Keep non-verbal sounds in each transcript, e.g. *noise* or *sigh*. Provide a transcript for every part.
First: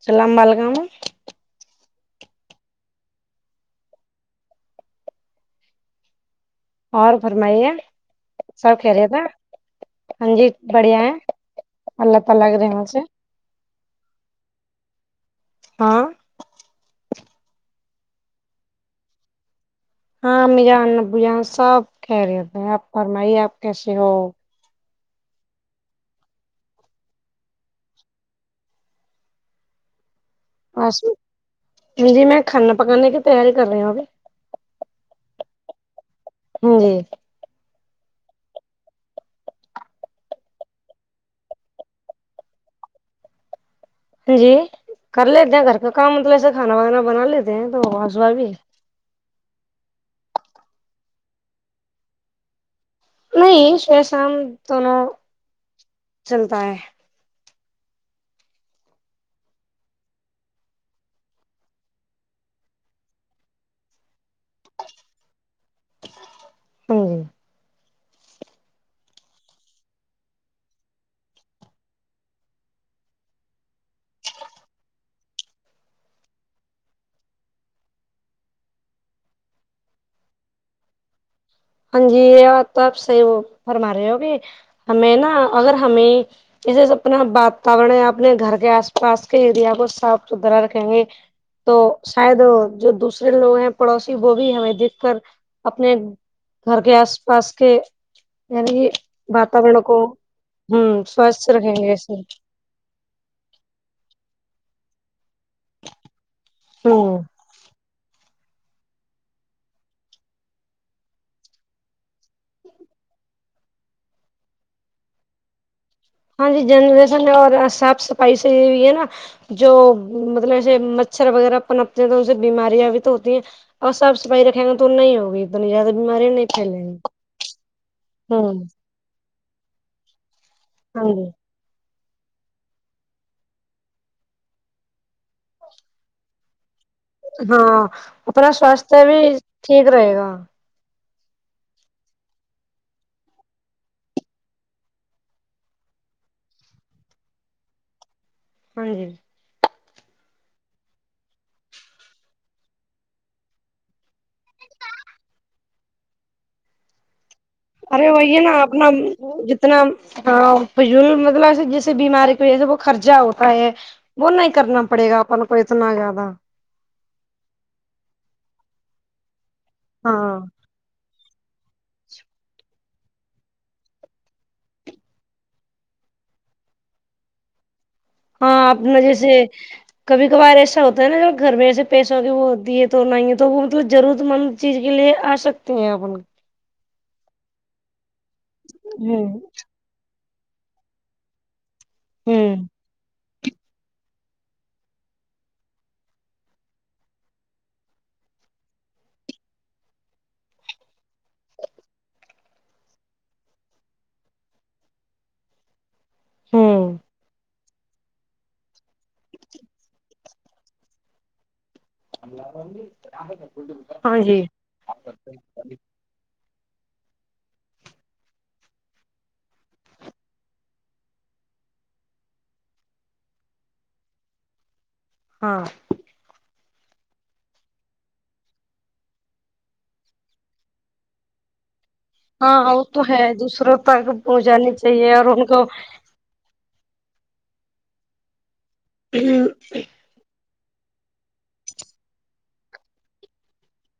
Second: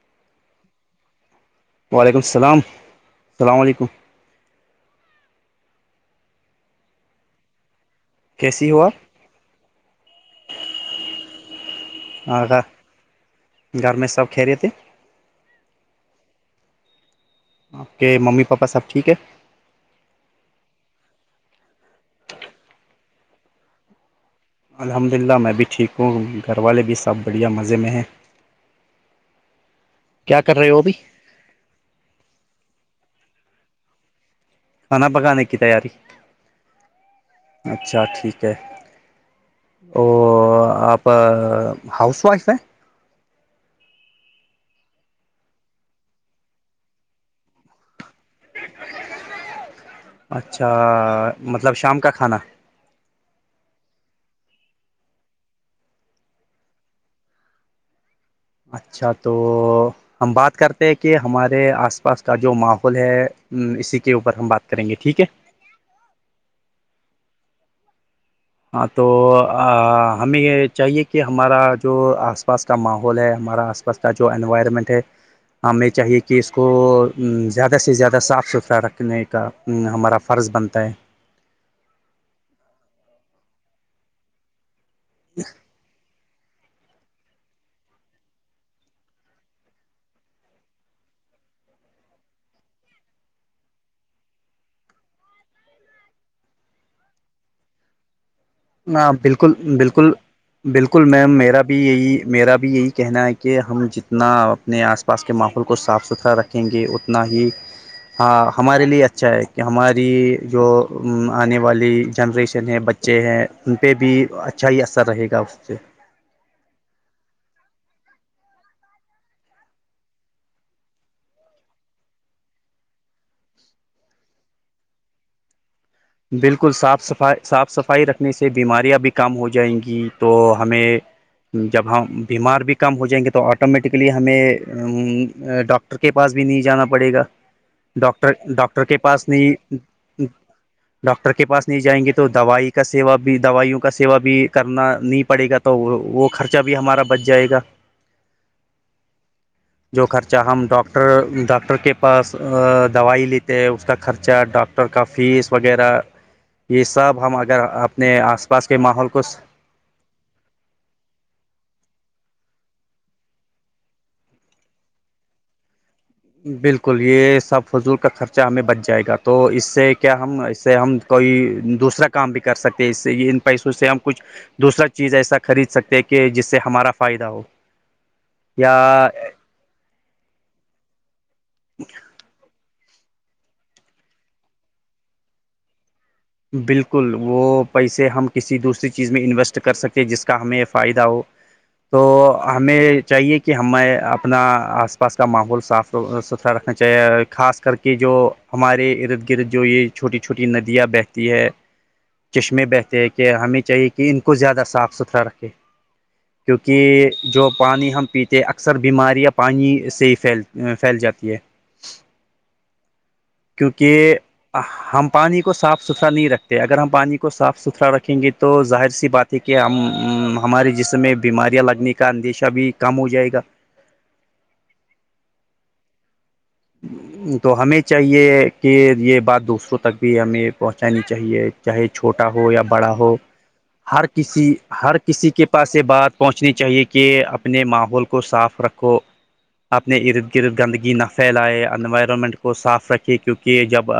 السلام علیکم وعلیکم السلام السلام علیکم اور فرمائیے کیسی سب ہو خیرت ہے ہاں جی بڑھیا ہے اللہ آپ تعالی کے رحم سے گھر میں سب کہہ رہے تھے ہاں آپ کے ممی پاپا سب ٹھیک ہے ہاں امی جان آبو جان سب خیریت ہے آپ فرمائیے آپ کیسے ہو الحمد للہ میں بھی ٹھیک ہوں گھر والے بھی سب بڑھیا مزے میں ہیں کیا کر رہے ہو ابھی بس جی میں کھانا پکانے کی تیاری کر رہی ہوں ابھی کھانا پکانے کی تیاری جی اچھا ٹھیک ہے او آپ ہاؤس وائف ہے جی کر لیتے ہیں گھر کا کام مطلب ایسے کھانا وانا بنا لیتے ہیں تو صبح بھی اچھا مطلب شام کا کھانا نہیں صبح شام دونوں چلتا ہے اچھا تو ہم بات کرتے ہیں کہ ہمارے آس پاس کا جو ماحول ہے اسی کے اوپر ہم بات کریں گے ٹھیک ہے تو ہاں تو ہمیں یہ چاہیے کہ ہمارا جو آس پاس کا ماحول ہے ہمارا آس وستا جو انوائرمنٹ ہے ہمیں چاہیے کہ اس کو زیادہ سے زیادہ صاف ستھرا رکھنے کا ہمارا فرض بنتا ہے ہاں جی یہ بات تو آپ صحیح فرما رہے ہو ابھی ہمیں نا اگر ہمیں جسے اپنا واتاورن ہے اپنے گھر کے آس پاس کے ایریا کو صاف ستھرا رکھیں گے تو شاید جو دوسرے لوگ ہیں پڑوسی وہ بھی ہمیں دیکھ کر اپنے گھر کے آس پاس کے یعنی کہ ہاں بالکل واتاورن کو بالکل ہوں بالکل میم سوستھ میرا رکھیں بھی گے یہی ایسے میرا یہی کہنا ہے کہ ہم جتنا اپنے آس پاس کے ماحول کو کو صاف ستھرا رکھیں گے ہوں اتنا ہی ہاں ہمارے لیے اچھا ہے کہ ہماری جو آنے والی جنریشن ہے بچے ہیں ان پہ بھی اچھا ہی اثر رہے گا اس سے ہاں جی جنریشن اور صاف صفائی سے بھی ہے نا جو مطلب ایسے مچھر وغیرہ پنپتے ہیں تو ان سے بیماریاں بھی تو ہوتی ہیں اور صاف صفائی رکھیں گے تو نہیں ہوگی اتنی زیاد بیماری *unintelligible* بالکل صاف صف صاف صفائی رکھنے سے ہوں بیماریاں بھی کم ہو جائیں گی تو ہمیں ہاں جی جب ہم بیمار بھی کم ہو جائیں گے تو آٹومیٹکلی ہمیں ڈاکٹر کے پاس بھی نہیں جانا پڑے گا ہاں ڈاکٹر اپنا ڈاکٹر سواستھ کے بھی پاس نہیں ٹھیک رہے گا ڈاکٹر کے پاس نہیں جائیں گے تو دوائی کا سیوا بھی دوائیوں کا سیو بھی کرنا نہیں پڑے گا تو وہ خرچہ بھی ہمارا بچ جائے گا ہاں جی جو خرچہ ہم ڈاکٹر ڈاکٹر کے پاس دوائی لیتے ہیں اس کا خرچہ ڈاک ڈاکٹر کا فیس وغیرہ یہ سب ہم اگر اپنے آس پاس کے ماحول کو اتنا فجول مطلب جیسے بیماری کی وجہ سے وہ خرچہ ہوتا ہے وہ نہیں کرنا پڑے گا اپن کو اتنا زیادہ بالکل یہ سب فضول کا خرچہ ہمیں بچ جائے گا تو اس سے کیا ہاں ہم اس اسے ہم کوئی دوسرا کام بھی کر سکتے ہیں اس سے ان پیسوں سے ہم کچھ دوسرا چیز ایسا خرید سکتے ہیں کہ جس سے ہمارا فائدہ ہو ہاں یا اپنا جیسے کبھی کبھار ایسا ہوتا ہے نا جو گھر میں ایسے پیس اا کہ وہ دیے تو نہیں ہے تو وہ ضرورت مند چیز کے لیے آ سکتے ہیں اپن بالکل وہ پیسے ہم کسی دوسری چیز میں ہوں انویسٹ کر سکتے جس کا ہمیں فائدہ ہو تو ہوں ہمیں چاہیے کہ کہ ہمیں اپنا آس پاس کا ماحول صاف ستھرا رکھنا چاہیے خاص کر کے جو ہمارے ارد گرد جو یہ چھوٹی چھوٹی ندیاں بہت ہے چشمے بہتے ہیں کہ ہمیں چاہیے کہ ان کو زیادہ صاف ستھرا رکھے ہوں کیونکہ جو پانی ہم پیتے اکثر بیماریاں پانی سے ہی پھیل پھیل جاتی ہے اللہ رگ *unintelligible* کیونکہ ہم پانی کو صاف ستھرا ایسا نہیں رکھتے اگر ہم پانی کو صاف ستھرا رکھیں گے تو ظاہر سی بات ہے کہ ہم ہمارے جسم میں بیماریاں لگنے کا اندیشہ بھی کم ہو جائے گا ہاں تو ہمیں چاہیے کہ یہ بات دوسروں تک بھی ہمیں پہنچانی چاہیے چاہے چھوٹا ہو یا ہاں وہ بڑا تو ہو ہے دوسروں ہر تک کسی پہنچانی ہر چاہیے اور کسی ان کے کو پاس یہ بات پہنچنی چاہیے کہ اپنے ماحول کو صاف رکھو اپنے ارد گرد گندگی نہ پھیلائے انوائرمنٹ کو صاف رکھے کیونکہ جب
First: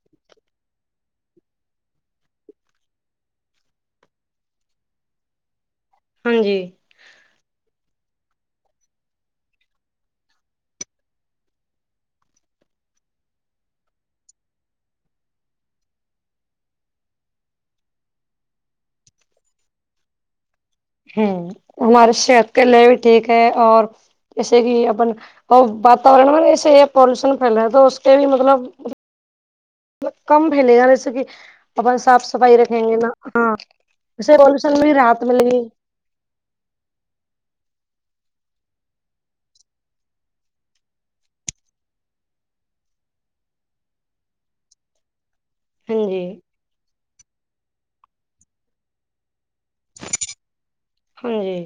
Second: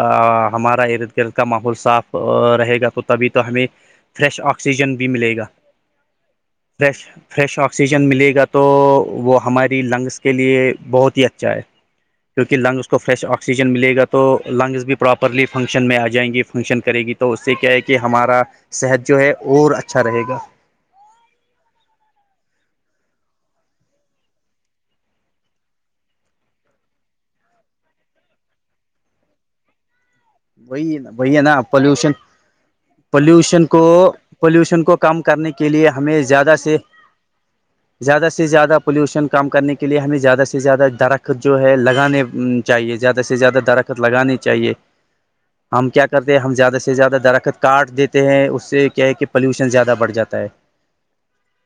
ہمارا ارد گرد کا ماحول صاف رہے گا تو تبھی تو ہمیں فریش آکسیجن بھی ملے گا ہاں جی فریش فریش آکسیجن ملے گا تو وہ ہماری لنگس کے لیے بہت ہی اچھا ہے کیونکہ لنگس کو فریش آکسیجن ملے گا تو لنگز بھی پراپرلی فنکشن میں آ جائیں گی فنکشن کرے گی تو اس سے کیا ہے کہ ہمارا صحت جو ہے اور اچھا رہے گا ہوں ہمارے صحت کے لیے بھی ٹھیک ہے اور جیسے کہ اپن اور واتاورن میں نا ایسے پولوشن پھیلا ہے تو اس کے بھی مطلب کم پھیلے گا وہی ہے ن جیسے کہ وہی ہے نا اپن پولوشن صاف صفائی رکھیں گے نا پولوشن کو اسے پالوشن پولوشن میں بھی کو کم راحت ملے کرنے گی کے لیے ہمیں زیادہ سے *inaudible* زیادہ سے زیادہ پلیوشن کم کرنے کے لیے ہمیں زیادہ سے زیادہ درخت جو ہے لگانے چاہیے زیادہ سے زیادہ درخت لگانی چاہیے ہم ہاں کیا جی کرتے ہیں ہم زیادہ سے زیادہ درخت کاٹ دیتے ہیں اس سے کیا ہے کہ پولوشن زیادہ بڑھ جاتا ہے ہاں جی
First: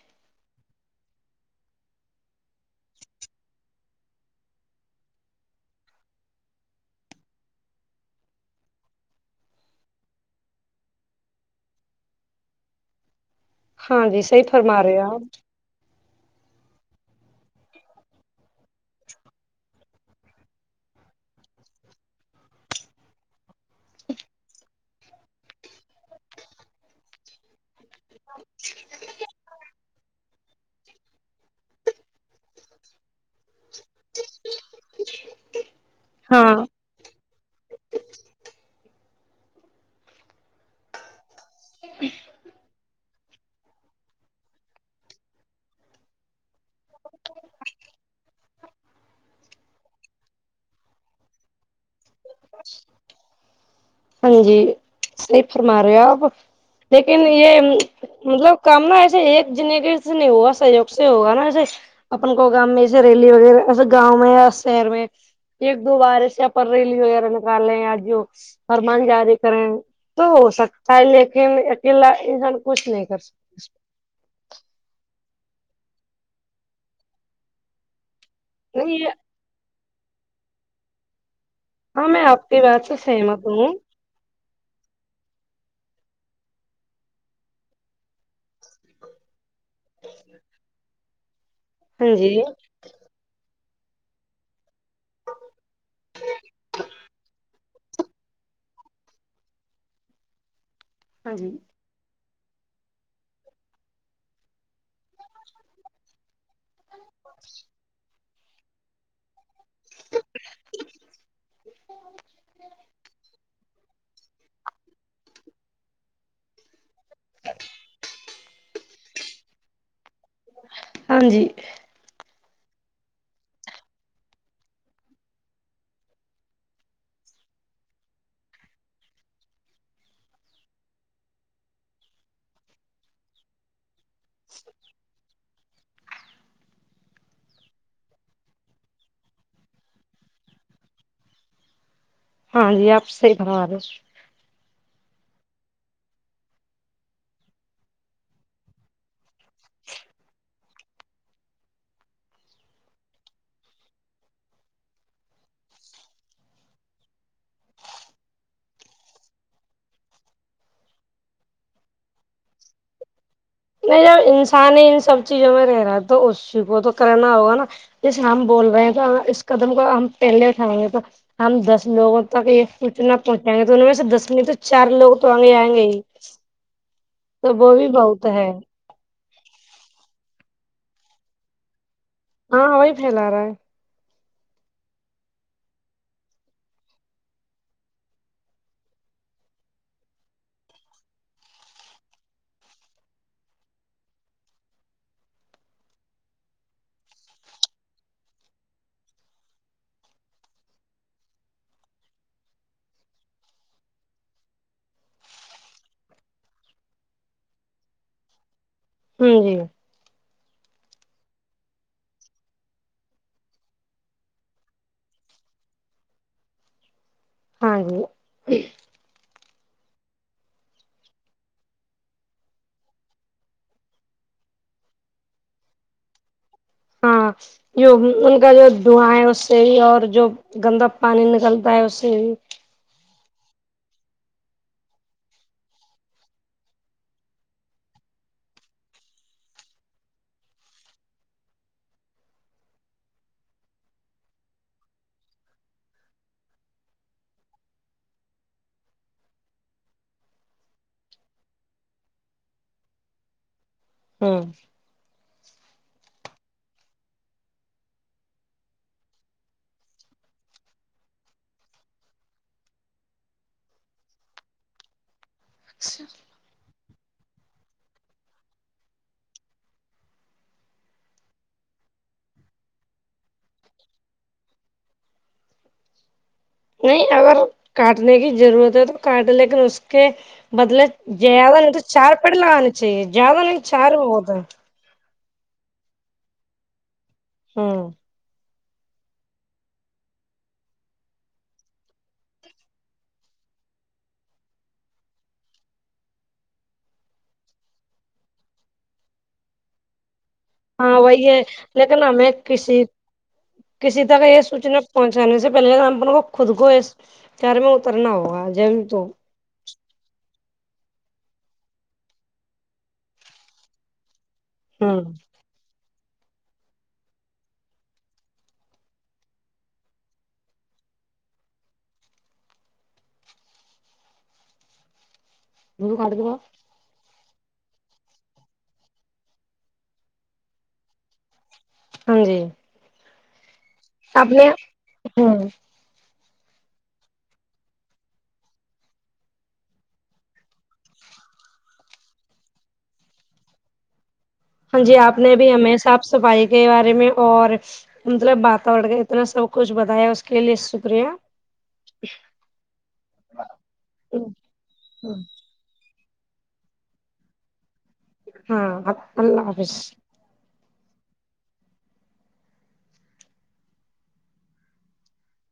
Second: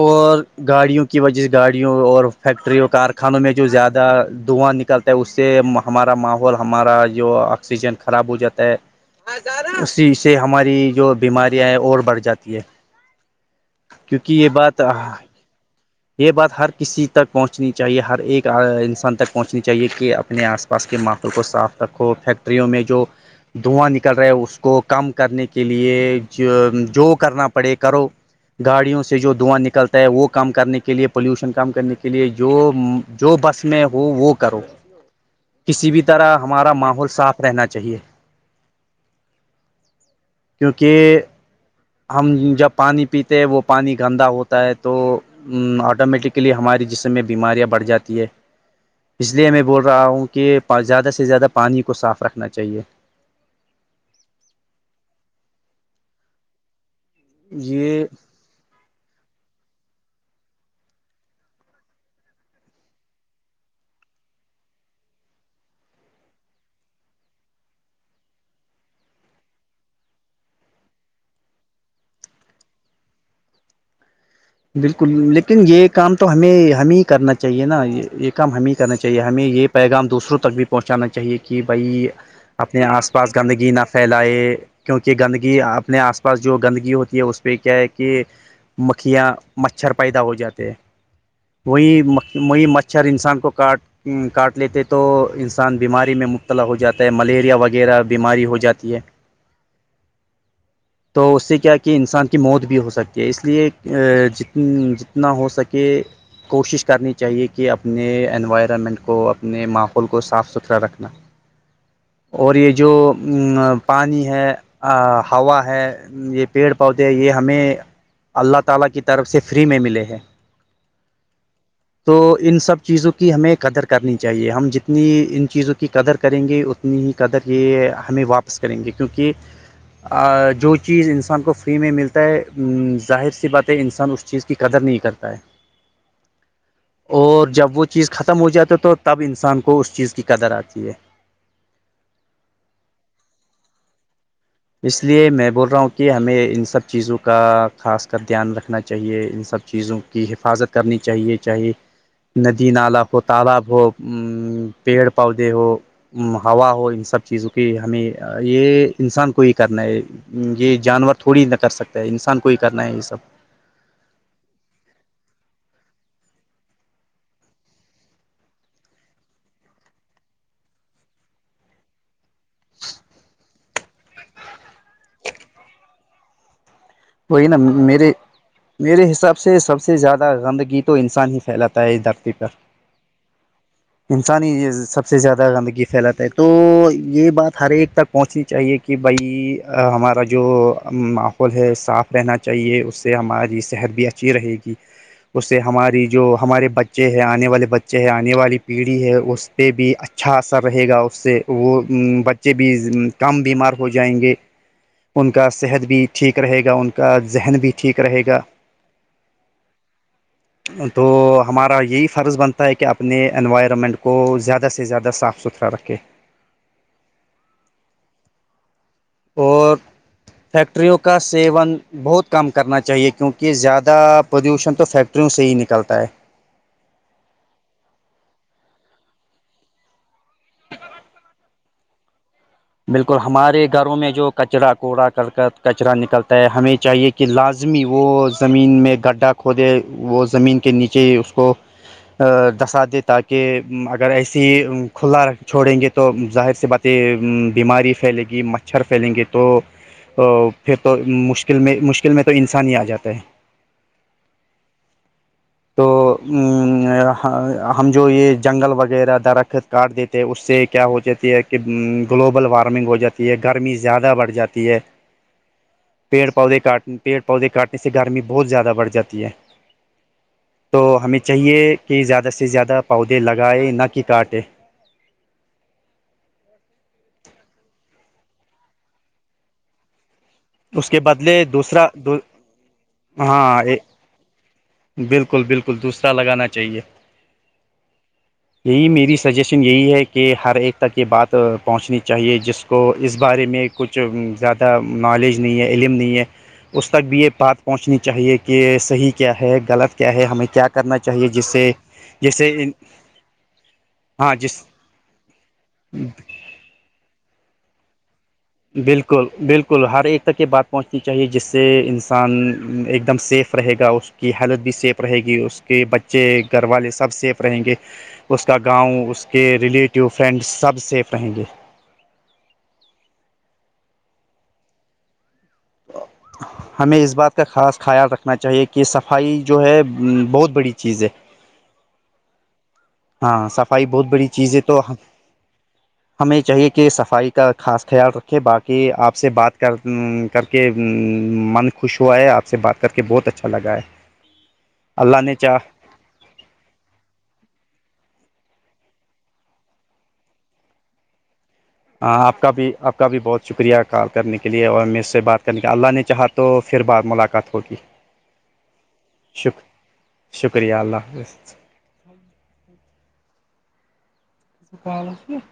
اور گاڑیوں کی وجہ سے گاڑیوں اور فیکٹریوں کارخانوں میں جو زیادہ دھواں نکل تو اس سے ہمارا ماحول ہمارا جو آکسیجن خراب ہو جاتا ہے اسی سے ہماری جو بیماریاں ہیں اور بڑھ جاتی ہے ہاں جی کیونکہ صحیح یہ فرما رہے ہے بات آپ یہ بات ہر کسی تک پہنچنی چاہیے ہر ایک انسان تک پہنچنی چاہیے کہ اپنے آس پاس آس پاس کے ماحول کو صاف رکھو فیکٹریوں میں جو دھواں نکل رہا ہے اس کو کم کرنے کے لیے جو جو کرنا پڑے کرو گاڑیوں سے جو دھواں نکلتا ہے وہ کام کرنے کی کے لیے پولوشن کم کرنے کے لیے جو جو بس میں وہ وہ کرو کسی بھی طرح ہاں ہمارا ماحول صاف رہنا چاہیے کیونکہ ہم جب پانی پیتے وہ پانی گندا ہوتا ہے تو آٹومیٹکلی ہماری جسم میں بیماریاں بڑھ جاتی ہیں اس لیے میں بول رہا ہوں کہ زیادہ سے زیادہ پانی کو صاف رکھنا چ ہاں جی صحیح فرما رہے ہو آپ لیکن یہ مطلب کام نا ایسے ایک جنے گی سے نہیں ہوا سہیوگ سے ہوگا نا ایسے اپن کو گام میں جسے ریلی وغیرہ ایسے گاؤں میں یا شہر میں ایک دو بار سے ریلی وغیرہ نکالے ہیں آ جو فرمان جاری کریں تو ہو سکتا ہے لیکن اکیلا انسان کچھ نہیں کر سکتا بالکل لیکن یہ کام تو ہمیں ہمیں ہی کرنا چاہیے نا یہ ایک ہمیں کرنا نہیں یہ چاہیے ہمیں یہ پیغام دوسروں تک بھی پہنچانا چاہیے کہ کہ بھائی ہاں میں آپ کی اپنے بات سے آس پاس سہمت گندگی ہوں نہ پھیلائے کیونکہ گندگی اپنے آس پاس جو گندگی ہوتی ہے اس پہ کیا ہے کہ مکھیاں مچھر پیدا ہو جاتے ہیں وہی ہاں جی وہی مچھر انسان کو کاٹ کاٹ لیتے تو انسان بیماری میں مبتلا ہو جاتا ہے ملیریا وغیرہ بیماری ہو جاتی ہے *inaudible* تو اس سے جی کیا کہ انسان کی موت بھی ہو سکتی ہے اس لیے جت جتنا ہو سکے کوشش کرنی چاہیے کہ اپنے انوائرن ورنمن ہ میں *unintelligible* اپنے ماحول کو صاف ستھرا رکھنا اور یہ جو پانی ہے ہوا ہے یہ پیڑ پودے یہ ہمیں اللہ تعالی کی طرف سے فری میں ملے ہیں ہاں جی تو ان سب چیزوں کی ہمیں قدر کرنی چاہیے ہم جتنی ان چیزوں کی قدر کریں گے ات قدر یہ ہمیں واپس کریں گے کیونکہ جو چیز انسان کو فری میں ملتا ہے ظاہر سی بات انسان اس چیز کی قدر نہیں کرتا ہے اور جب وہ چیز ختم ہو جاتے تو تب انسان کو اس چیز کی قدر آتی ہے ہاں یہ آپ صحیح فرما رہے اس لیے میں بول رہا ہوں کہ ہمیں ان سب چیزوں کا خاص کر دھیان رکھنا چاہیے ان سب چیزوں کی حفاظت کرنی چاہیے چاہے ندی نال ہو تالاب ہو ا پیڑ پودے ہو ہوا ہو ان سب چیزوں کی ہمیں یہ انسان کوئی کرنا ہے یہ جانور تھوڑی نہ کر سکتا ہے انسان کوئی کرنا ہے یہ سب نہیں جب انسان ہی ان سب چیزوں میں رہ رہا ہے تو اسی کو تو کرنا ہوگا نا جیسے ہم بول رہے ہیں تو اس قدم کو ہم پہلے اٹھائیں گے تو ہم دس لوگوں تک یہ پوچنا پہنچائیں گے تو ان میں سے دس میں تو چار لوگ تو آئ گے آئیں گے ہی وہی تو نا وہ بھی میرے بہت ہے میرے حساب سے سب سے زیادہ گندگی تو انسان ہی پھیلاتا ہے ادھر ہاں وہی پھیلا رہا ہے انسانی سب سے زیادہ گندگی پھیلاتا ہے تو یہ بات ہر ایک تک پہنچنی چاہیے کہ بھائی ہمارا جو ماحول ہے اس صاف رہنا چاہیے اس سے ہماری صحت بھی اچھی رہے گی اس سے ہماری جو ہمارے بچے ہے آنے والے بچے ہے آنے والی پیڑھی ہے اس پہ بھی اچھا اثر رہے گا اس سے وہ بچے بھی کم بیمار ہو جائیں گے ان کا صحت بھی ٹھیک رہے گا ان کا ذہن بھی ٹھیک رہے گا ہوں جی تو ہمارا یہی فرض بنتا ہے کہ اپنے انوائرمنٹ کو زیادہ سے زیادہ صاف ستھرا اترہ رکھے *unintelligible* آہے *unintelligible* اور فیکٹریوں کا سیون بہت کم کرنا چاہیے کیونکہ زیادہ پولیوشن تو فیکٹریوں سے ہی نکلتا ہے ہاں جو ان کا جو دھواں ہے اس سے ہی اور جو گندا پانی نکلتا ہے اس سے بھی بالکل ہمارے گھروں میں جو کچرا کوڑا کرک کچرا نکلتا ہے ہمیں چاہیے کہ کہ لازمی وہ زمین میں گڈھا کھودے وہ زمین کے نیچے اس کو دسا دے تاکہ اگر ایسی کھلا چھوڑیں گے تو ظاہر سےبا بیماری پھیلے گی مچھر پھیلیں گے تو تو پھر تو مشکل میں مشکل میں تو انسان ہی آ جاتا ہے ہاں توآ ہم جو یہ جنگل وغیرہ درخت کاٹ دیتے ہیں اس سے کیا ہو جاتی ہے کہ گلوبل وارمنگ ہو جاتی ہے گرمی زیادہ بڑھ جاتی ہے اچھا *unintelligible* پھر پودے کاٹنے پیڑ پودے کاٹنے سے گرمی بہت زیادہ بڑجاتی ہے تو ہمیں چاہیے کہ زیادہ سے زیادہ پودے لگائےیں نہ کہ کاٹے نہیں اگر کاٹنے کی ضرورت ہے تو کاٹے لیکن اس کے بدلے اس کے زیادہ نہیں تو دوسرا چار دو پٹ لگلنے چاہیے زیادہ نہیں ہاں چار ہوگا بالکل بالکل دوسرا لگانا چاہیے ہاں یہی میری سجیشن یہی ہے کہ ہر ایک تک یہ بات پہنچنی چاہیے جس کو اس بارے میں کچھ زیادہ نالج نہیں ہے علم نہیں ہے اس تک بھی یہ بات پہنچنی چاہیے کہ صحیح کیا ہے غلط کیا ہے ہمیں کیا کرنا ہاں وہی چاہیے ہے جس سے لیکن ہمیں جیسے ان کسی کسی ترہا یہ سوچنا پہنچانے سے پہلے ہم اپ کو خود کو اس شر میں اترنا ہوگا ضرور تو بالکل بالکل ہر ایک تک یہ بات پہنچنی چاہیے جس سے انسان ایک دم سیف رہے گا اس کی ہیلتھ بھی سیف ہوں رہے گی اس کے بچے گھر والے سب سیف رہیں گے اس کا گاؤں اس کے ریلیٹیو فرینڈس سب سیف رہیں گے مجھ تو کھٹ د گا *unintelligible* ہمیں اس بات کا خاص خیال رکھنا چاہیے کہ صفائی جو ہے بہت بڑی چیز ہے ہاں جی ہاں صفائی بہت آپ بڑی نے چیز ہے تو ہوں ہمیں چاہیے کہ صفائی کا خاص خیال رکھے باقی آپ سے بات کر کر کے من خوش ہوا ہے آپ سے بات کر کے بہت اچھا لگا ہے ہاں جی آپ اللہ نے بھی چاہ ہمیں صاف صفائی کے بارے میں اور مطلب باتور کا اتنا سب کچھ بتایا اس کے لیے شکریہ ہ آپ کا بھی آپ کا بھی بہت شکریہ کال کرنے کے لیے اور میر سے بات کہ اللہ نے چاہا تو پھر بعد ملاقات ہوگی ہاں اللہ شک حافظ شکریہ اللہ حافظ ال *inaudible*